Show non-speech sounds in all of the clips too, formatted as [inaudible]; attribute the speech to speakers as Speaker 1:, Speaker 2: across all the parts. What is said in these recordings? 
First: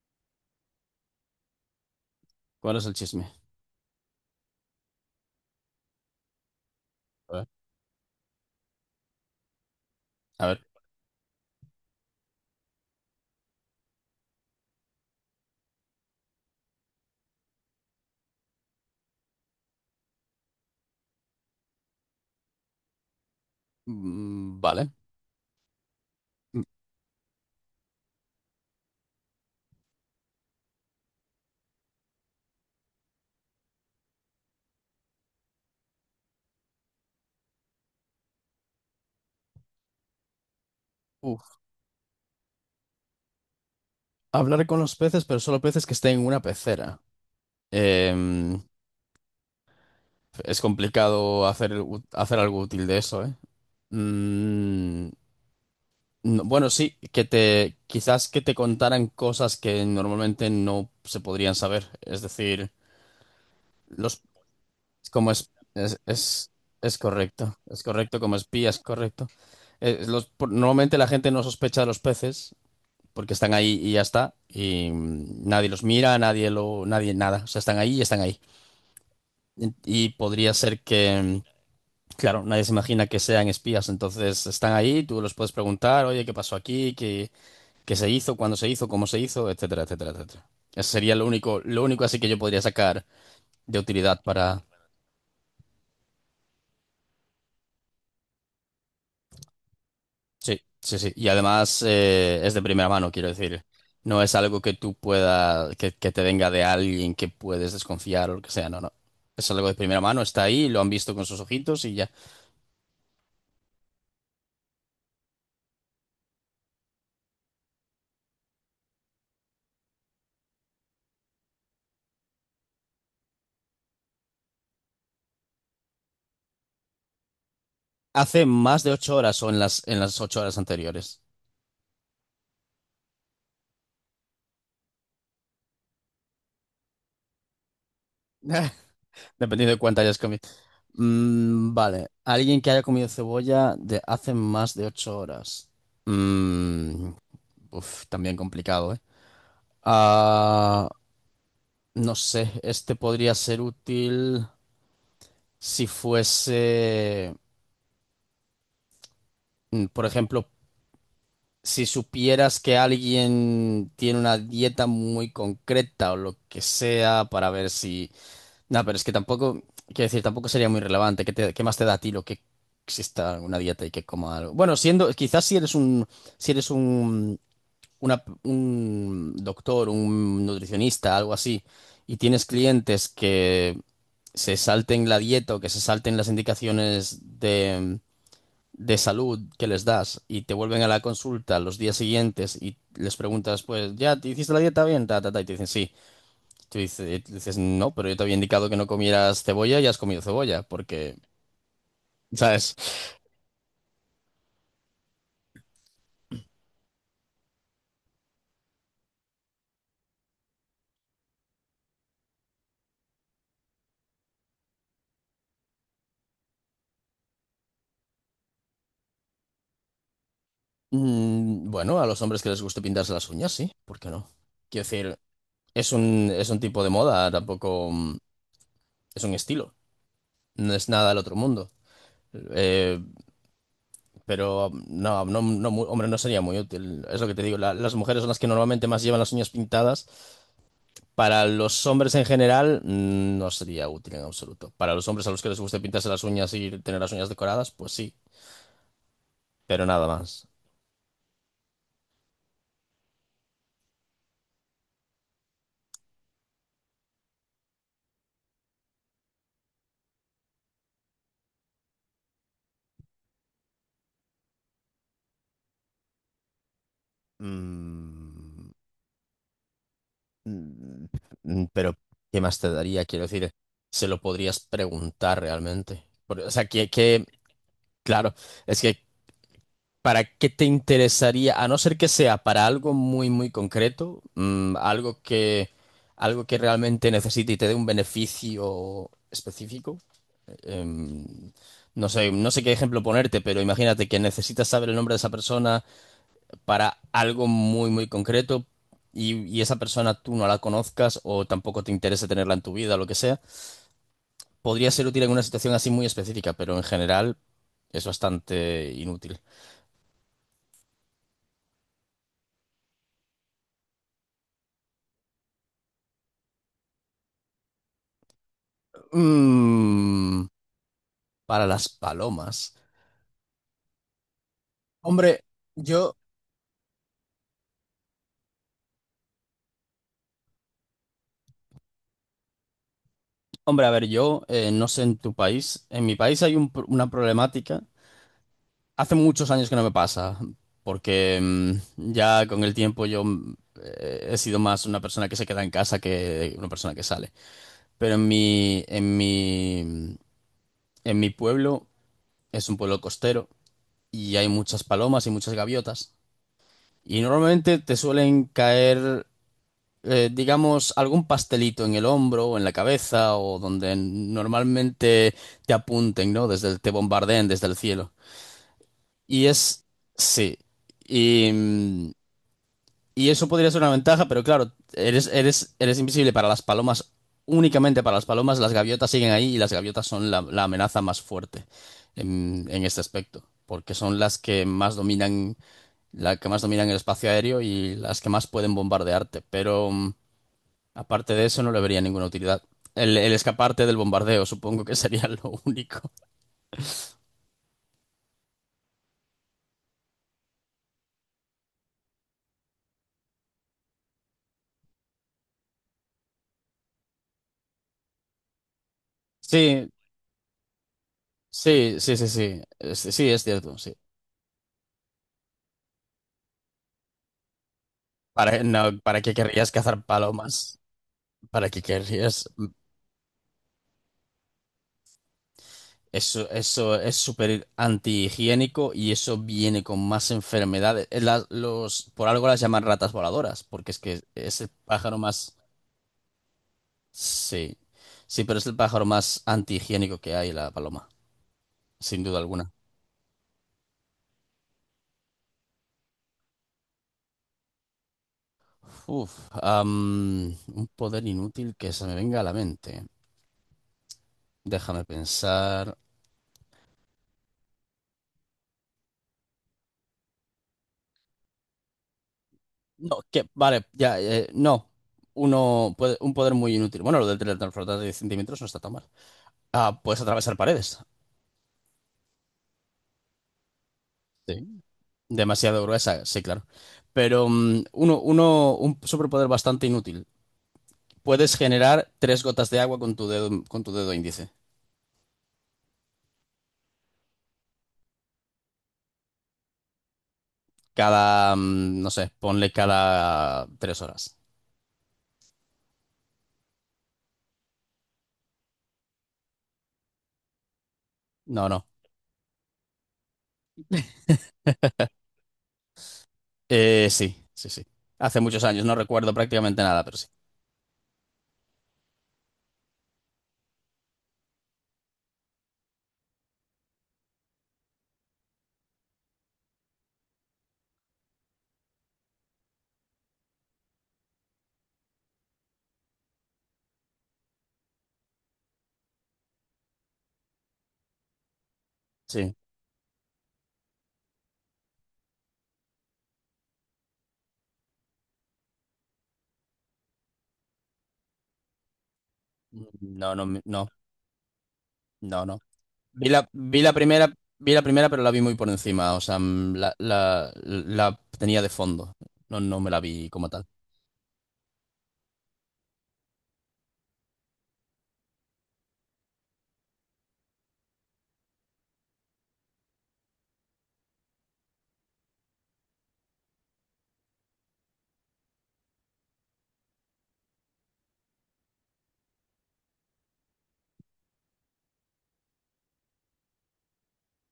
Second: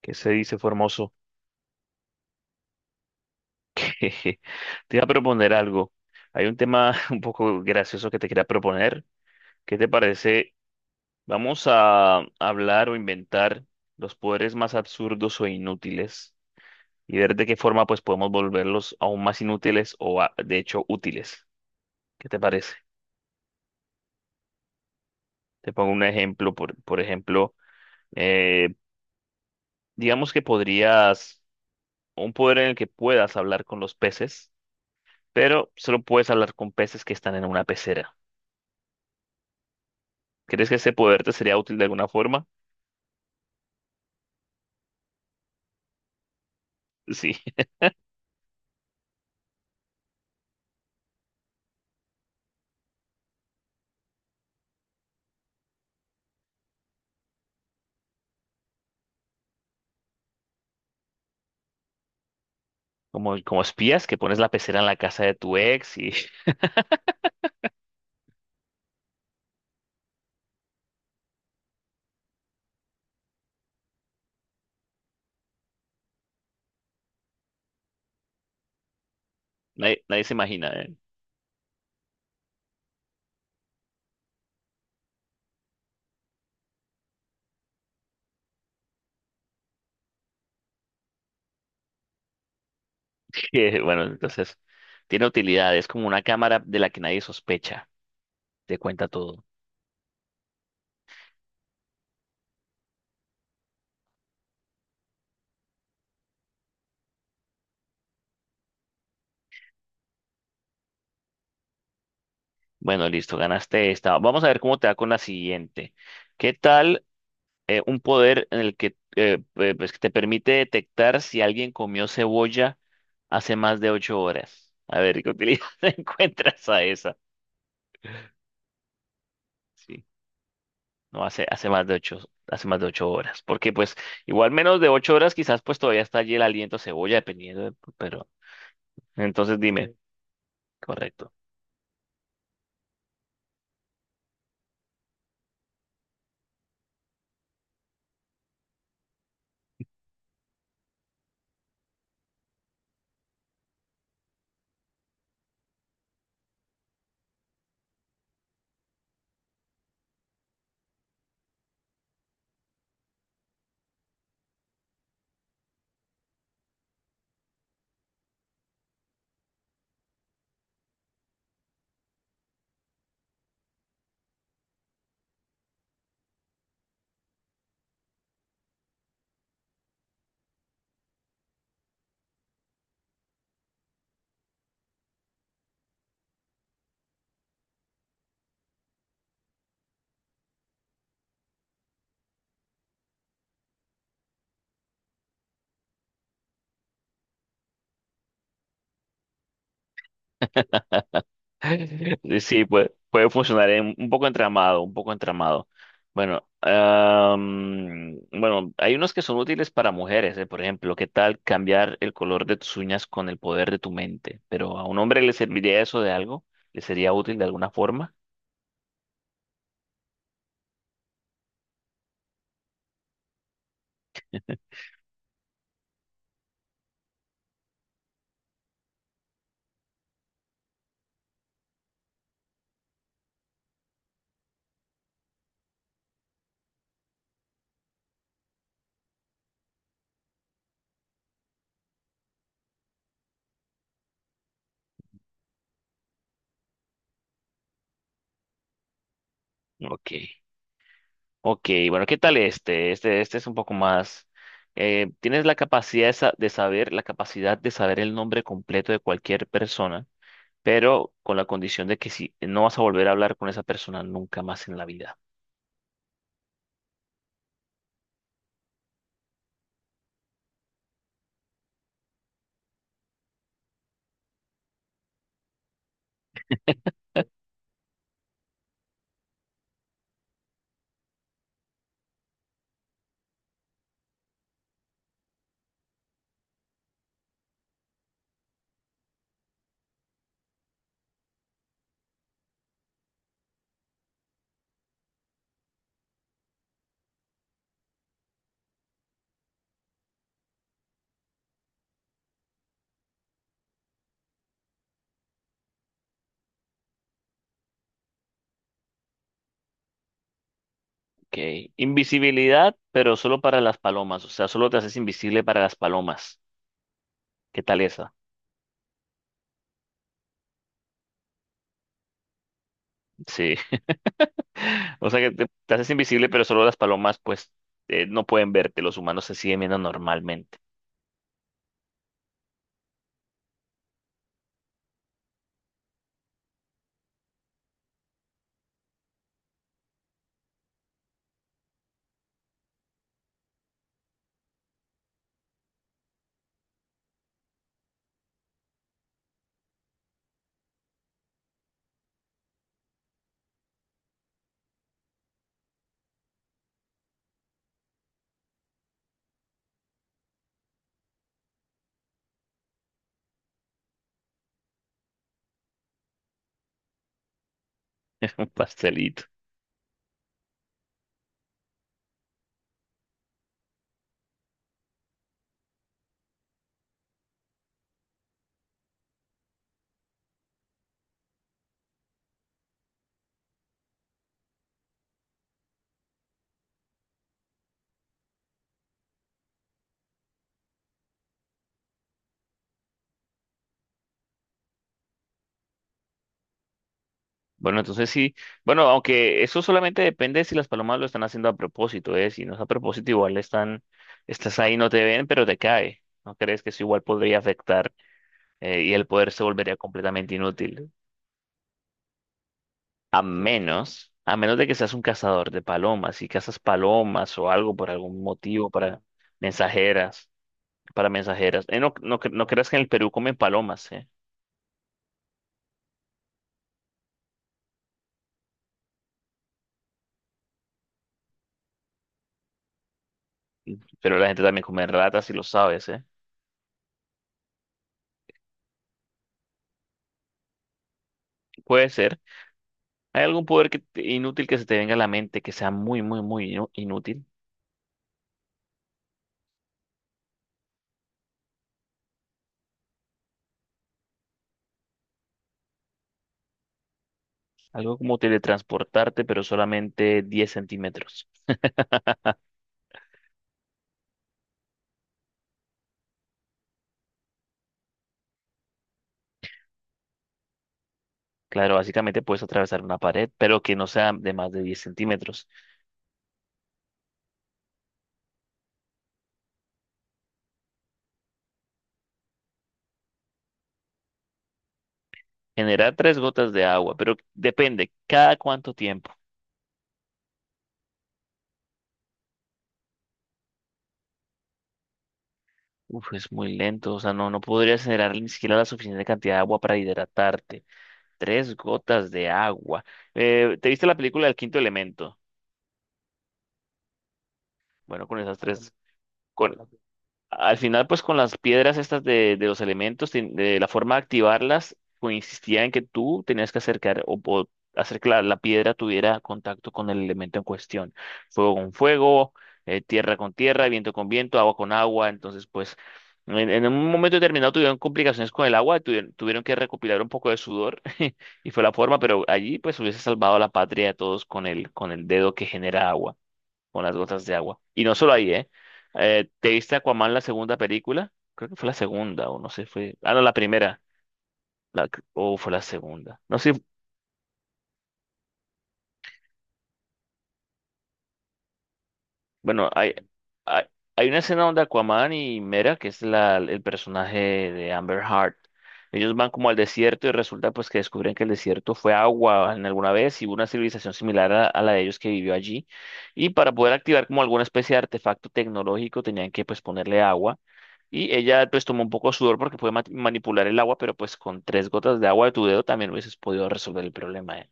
Speaker 1: ¿Qué se dice, Formoso?
Speaker 2: ¿Cuál es el chisme?
Speaker 1: [laughs] Te iba a proponer algo. Hay un tema [laughs] un
Speaker 2: A ver.
Speaker 1: poco gracioso que te quería proponer. ¿Qué te
Speaker 2: A
Speaker 1: parece?
Speaker 2: ver.
Speaker 1: Vamos a hablar o inventar los poderes más absurdos o inútiles y ver de qué forma pues podemos volverlos aún más inútiles o de hecho útiles. ¿Qué te parece?
Speaker 2: Mm, vale.
Speaker 1: Te pongo un ejemplo.
Speaker 2: Mm,
Speaker 1: Por ejemplo, eh, digamos que podrías un poder en el que puedas hablar con los peces, pero solo puedes hablar con peces que están en una pecera. ¿Crees que ese poder te sería
Speaker 2: Uf.
Speaker 1: útil de alguna forma?
Speaker 2: Hablar con los peces, pero solo peces que estén en una pecera.
Speaker 1: Sí, [laughs]
Speaker 2: Em, es complicado hacer, hacer algo útil de eso, ¿eh? Mm, bueno, sí, quizás que te contaran cosas que normalmente no se podrían saber. Es decir,
Speaker 1: como espías que
Speaker 2: los,
Speaker 1: pones la pecera en la casa
Speaker 2: como
Speaker 1: de tu ex y [laughs]
Speaker 2: es correcto. Es correcto como espías, correcto. Normalmente la gente no sospecha de los peces. Porque están ahí y ya está. Nadie los mira, nadie nada. O sea, están ahí y están ahí. Y
Speaker 1: nadie,
Speaker 2: y
Speaker 1: nadie se
Speaker 2: podría
Speaker 1: imagina,
Speaker 2: ser
Speaker 1: ¿eh?
Speaker 2: que, claro, nadie se imagina que sean espías. Entonces están ahí, tú los puedes preguntar, oye, ¿qué pasó aquí? ¿Qué se hizo? ¿Cuándo se hizo? ¿Cómo se hizo? Etcétera, etcétera, etcétera. Eso sería lo único así que yo podría sacar
Speaker 1: [laughs]
Speaker 2: de
Speaker 1: Que, bueno,
Speaker 2: utilidad
Speaker 1: entonces
Speaker 2: para.
Speaker 1: tiene utilidad, es como una cámara de la que nadie sospecha, te cuenta todo.
Speaker 2: Sí, sí, sí. Y además es de primera mano, quiero decir. No es algo que tú puedas, que te venga de alguien que puedes desconfiar o lo que sea, no, no. Es algo de primera mano, está ahí, lo han visto con sus ojitos y ya.
Speaker 1: Bueno, listo, ganaste esta. Vamos a ver cómo te va con la siguiente. ¿Qué tal un poder en el que pues, que te permite detectar si alguien comió cebolla hace más de 8 horas? A ver, ¿qué utilidad [laughs] encuentras a esa?
Speaker 2: Hace más de 8 horas o en
Speaker 1: Sí.
Speaker 2: las 8 horas anteriores.
Speaker 1: No, hace más de 8 horas. Porque pues igual menos de 8 horas quizás pues todavía está allí el aliento a cebolla, dependiendo pero
Speaker 2: [laughs]
Speaker 1: entonces
Speaker 2: Dependiendo de
Speaker 1: dime,
Speaker 2: cuánto hayas comido.
Speaker 1: correcto.
Speaker 2: Mm, vale. Alguien que haya comido cebolla de hace más de ocho horas. Mm, uf, también complicado, ¿eh? Ah, no sé, este podría ser útil. Si fuese, por ejemplo, si supieras que alguien tiene una dieta muy concreta o lo que sea para ver si. No, pero es que tampoco, quiero decir, tampoco sería muy relevante. Qué más te da a ti lo que exista una dieta y que coma algo? Bueno, siendo, quizás si eres un, un doctor, un nutricionista, algo así, y tienes clientes que se salten la dieta o que se salten las indicaciones de salud que les das y te vuelven a la consulta los días siguientes y les preguntas, pues, ¿ya te hiciste la dieta bien? Ta, ta, ta, y te dicen sí. Tú dices, no, pero yo te había indicado que no comieras cebolla y has comido cebolla,
Speaker 1: [laughs]
Speaker 2: porque,
Speaker 1: Sí,
Speaker 2: ¿sabes?
Speaker 1: puede funcionar un poco entramado, un poco entramado. Bueno, bueno, hay unos que son útiles para mujeres, por ejemplo, ¿qué tal cambiar el color de tus uñas con el poder de tu mente? Pero a un hombre le serviría eso de algo, le sería útil de alguna forma.
Speaker 2: Bueno, a los hombres que les guste pintarse las uñas, sí, ¿por qué no? Quiero decir, es un tipo de moda, tampoco es un estilo, no es nada del otro mundo. Eh, pero no, no, no, hombre, no sería muy útil. Es lo que te digo, las mujeres son las que normalmente más llevan las uñas pintadas. Para los hombres en general, no sería útil en absoluto. Para los hombres a los que les guste pintarse las uñas y tener las uñas decoradas, pues sí, pero nada
Speaker 1: Ok.
Speaker 2: más.
Speaker 1: Ok, bueno, ¿qué tal este? Este es un poco más. Tienes la capacidad de, sa- de saber, la capacidad de saber el nombre completo de cualquier persona, pero con la condición de que si no vas a volver a hablar con esa persona nunca más en la vida.
Speaker 2: Mm, mm, pero, ¿qué más te daría? Quiero decir, se lo podrías preguntar realmente. O sea, claro, es que, ¿para qué te interesaría? A no ser que sea para algo muy, muy concreto, algo que realmente necesite y te dé un beneficio específico. em, no sé qué ejemplo ponerte, pero imagínate que necesitas saber el nombre de esa persona para algo muy, muy concreto y esa persona tú no la conozcas o tampoco te interesa tenerla en tu vida, lo que sea. Podría ser útil en una situación así muy específica, pero en general es bastante inútil.
Speaker 1: Ok. Invisibilidad, pero solo para las palomas. O sea, solo te haces invisible para las palomas. ¿Qué tal esa?
Speaker 2: Mm, para las palomas.
Speaker 1: Sí. [laughs] O sea que
Speaker 2: Hombre,
Speaker 1: te haces
Speaker 2: yo,
Speaker 1: invisible, pero solo las palomas, pues, no pueden verte. Los humanos se siguen viendo normalmente.
Speaker 2: Hombre, a ver, yo no sé en tu país, en mi país hay una problemática. Hace muchos años que no me pasa, porque ya con el tiempo yo he sido más una persona que se queda en casa que una persona que sale. Pero en mi pueblo es un pueblo costero y hay muchas palomas y muchas gaviotas. Y normalmente te suelen caer, digamos, algún pastelito en el hombro o en la cabeza o donde normalmente te apunten, ¿no? Te bombardeen desde el cielo.
Speaker 1: [laughs] Un pastelito.
Speaker 2: Y es, sí. Y, mm, Y eso podría ser una ventaja, pero claro, eres invisible para las palomas, únicamente para las palomas, las gaviotas siguen ahí y las gaviotas son la amenaza más fuerte en este aspecto, porque son las que más dominan, la que más dominan el espacio aéreo y las que más pueden bombardearte, pero aparte de eso no le vería ninguna utilidad. El escaparte del bombardeo, supongo que [laughs] sería lo único.
Speaker 1: Bueno, entonces sí, bueno, aunque eso solamente depende si las palomas lo están haciendo a propósito, ¿eh? Si no es a propósito, igual estás ahí, no te ven, pero te cae. ¿No crees que eso igual podría afectar y el poder se volvería
Speaker 2: Sí,
Speaker 1: completamente inútil?
Speaker 2: sí, sí, sí, sí,
Speaker 1: A
Speaker 2: sí, es cierto, sí.
Speaker 1: menos, a menos de que seas un cazador de palomas y cazas palomas o algo por algún motivo
Speaker 2: No,
Speaker 1: para
Speaker 2: ¿para qué querrías cazar
Speaker 1: mensajeras,
Speaker 2: palomas?
Speaker 1: para mensajeras.
Speaker 2: ¿Para
Speaker 1: Eh,
Speaker 2: qué
Speaker 1: no, no, no
Speaker 2: querrías?
Speaker 1: creas que en el Perú comen palomas, ¿eh?
Speaker 2: Eso es súper antihigiénico y eso viene con más enfermedades. Por algo las llaman ratas voladoras, porque es
Speaker 1: Pero
Speaker 2: que
Speaker 1: la gente
Speaker 2: es
Speaker 1: también
Speaker 2: el
Speaker 1: come
Speaker 2: pájaro
Speaker 1: ratas y lo
Speaker 2: más.
Speaker 1: sabes, ¿eh?
Speaker 2: Sí, sí, pero es el pájaro más antihigiénico que hay, la paloma,
Speaker 1: Puede ser.
Speaker 2: sin duda alguna.
Speaker 1: ¿Hay algún poder inútil que se te venga a la mente que sea muy, muy, muy inútil?
Speaker 2: Uf, am, un poder inútil que se me venga a la mente. Déjame pensar.
Speaker 1: Algo como teletransportarte, pero solamente 10 centímetros.
Speaker 2: No, que, vale, ya, no. Un poder muy inútil. Bueno, lo del teletransportar de 10 centímetros no está tan mal. Ah, puedes atravesar paredes.
Speaker 1: Claro, básicamente puedes atravesar una pared, pero que no sea de más de
Speaker 2: Sí.
Speaker 1: 10 centímetros.
Speaker 2: Demasiado gruesa, sí, claro. Pero un superpoder bastante inútil. Puedes generar tres gotas de agua con tu dedo índice.
Speaker 1: Generar tres gotas de agua, pero depende, ¿cada cuánto tiempo?
Speaker 2: No sé, ponle cada 3 horas.
Speaker 1: Uf, es muy lento, o sea, no, no podrías generar ni siquiera la suficiente cantidad de agua para hidratarte. Tres
Speaker 2: No, no.
Speaker 1: gotas de agua. ¿Te viste la película El Quinto Elemento?
Speaker 2: Sí, sí, sí.
Speaker 1: Bueno, con esas
Speaker 2: Hace muchos
Speaker 1: tres,
Speaker 2: años, no recuerdo
Speaker 1: con,
Speaker 2: prácticamente nada, pero sí.
Speaker 1: al final, pues con las piedras estas de los elementos, de la forma de activarlas, consistía en que tú tenías que acercar o hacer que la piedra tuviera contacto con el elemento en cuestión. Fuego con fuego, tierra con tierra, viento con viento, agua con agua. Entonces, pues en un momento determinado tuvieron complicaciones con el agua, tuvieron que recopilar un poco de sudor [laughs] y fue la forma, pero
Speaker 2: Sí.
Speaker 1: allí pues hubiese salvado a la patria de todos con el dedo que genera agua con las gotas de agua. Y no solo ahí, ¿eh? ¿Te viste Aquaman la segunda película? Creo que fue la segunda, o no sé, fue... Ah, no, la
Speaker 2: No, no,
Speaker 1: primera.
Speaker 2: no,
Speaker 1: La... O
Speaker 2: no,
Speaker 1: fue
Speaker 2: no.
Speaker 1: la segunda.
Speaker 2: Vi
Speaker 1: No
Speaker 2: la,
Speaker 1: sé,
Speaker 2: vi la primera, vi la primera, pero la vi muy por encima. O sea, la tenía de fondo. No,
Speaker 1: bueno,
Speaker 2: no me la vi como
Speaker 1: hay,
Speaker 2: tal.
Speaker 1: hay una escena donde Aquaman y Mera, que es el personaje de Amber Heard, ellos van como al desierto y resulta pues que descubren que el desierto fue agua en alguna vez y hubo una civilización similar a la de ellos que vivió allí. Y para poder activar como alguna especie de artefacto tecnológico tenían que pues ponerle agua. Y ella pues tomó un poco de sudor porque puede manipular el agua, pero pues con tres gotas de agua de tu dedo también hubieses podido resolver el problema, ¿eh?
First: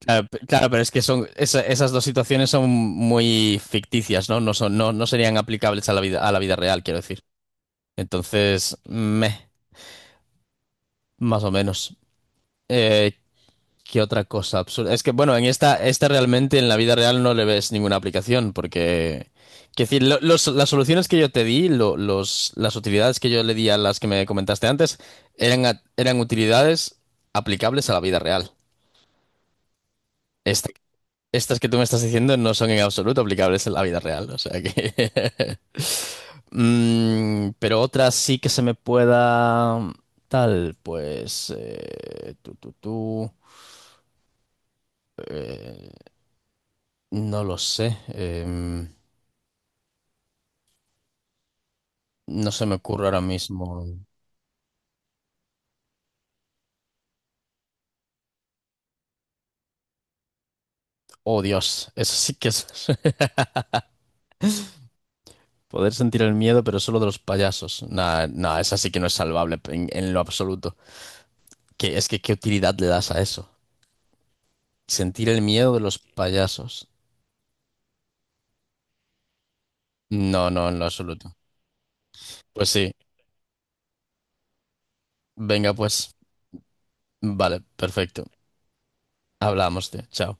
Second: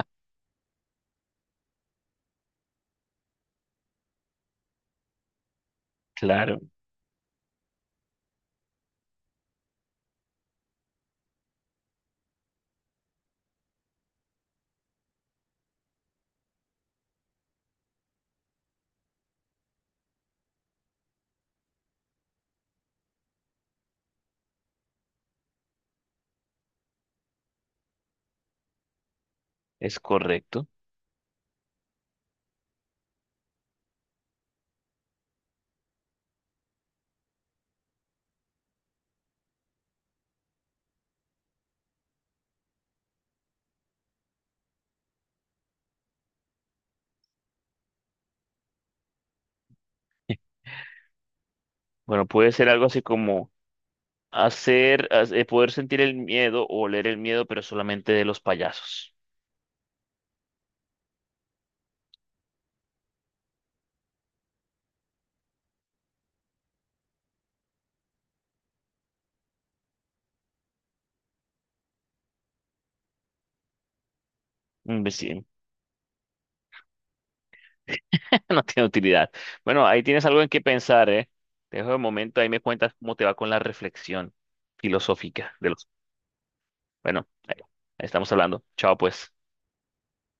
Speaker 2: Claro, pero es que son esas dos situaciones son muy ficticias, ¿no? No serían aplicables a la vida
Speaker 1: Claro,
Speaker 2: real, quiero decir. Entonces, más o menos. Eh, ¿Qué otra cosa absurda? Es que, bueno, esta realmente en la vida real no le ves ninguna aplicación, porque, quiero decir, las soluciones que yo te di, las utilidades que yo le di a las que me comentaste antes, eran utilidades aplicables a la vida real.
Speaker 1: es correcto.
Speaker 2: Estas que tú me estás diciendo no son en absoluto aplicables en la vida real, o sea que [laughs] Pero otras sí que se me pueda. Tal, pues, no lo sé.
Speaker 1: Bueno,
Speaker 2: No
Speaker 1: puede
Speaker 2: se
Speaker 1: ser
Speaker 2: me
Speaker 1: algo así
Speaker 2: ocurre ahora
Speaker 1: como
Speaker 2: mismo.
Speaker 1: poder sentir el miedo o oler el miedo, pero solamente de los payasos.
Speaker 2: Oh, Dios, eso sí que es [laughs] Poder sentir el miedo, pero solo de los payasos. Nah, nah, esa sí que no es salvable en lo absoluto. ¿Que es que qué utilidad le das a eso?
Speaker 1: Mm, pues
Speaker 2: Sentir el
Speaker 1: sí,
Speaker 2: miedo de los payasos.
Speaker 1: [laughs] no tiene utilidad. Bueno, ahí tienes algo en
Speaker 2: No,
Speaker 1: qué
Speaker 2: no, en lo
Speaker 1: pensar, ¿eh?
Speaker 2: absoluto.
Speaker 1: Te dejo de momento, ahí me
Speaker 2: Pues
Speaker 1: cuentas
Speaker 2: sí.
Speaker 1: cómo te va con la reflexión filosófica de
Speaker 2: Venga,
Speaker 1: los...
Speaker 2: pues,
Speaker 1: Bueno, ahí
Speaker 2: vale,
Speaker 1: ahí
Speaker 2: perfecto.
Speaker 1: estamos hablando. Chao, pues.
Speaker 2: Hablamos de, chao.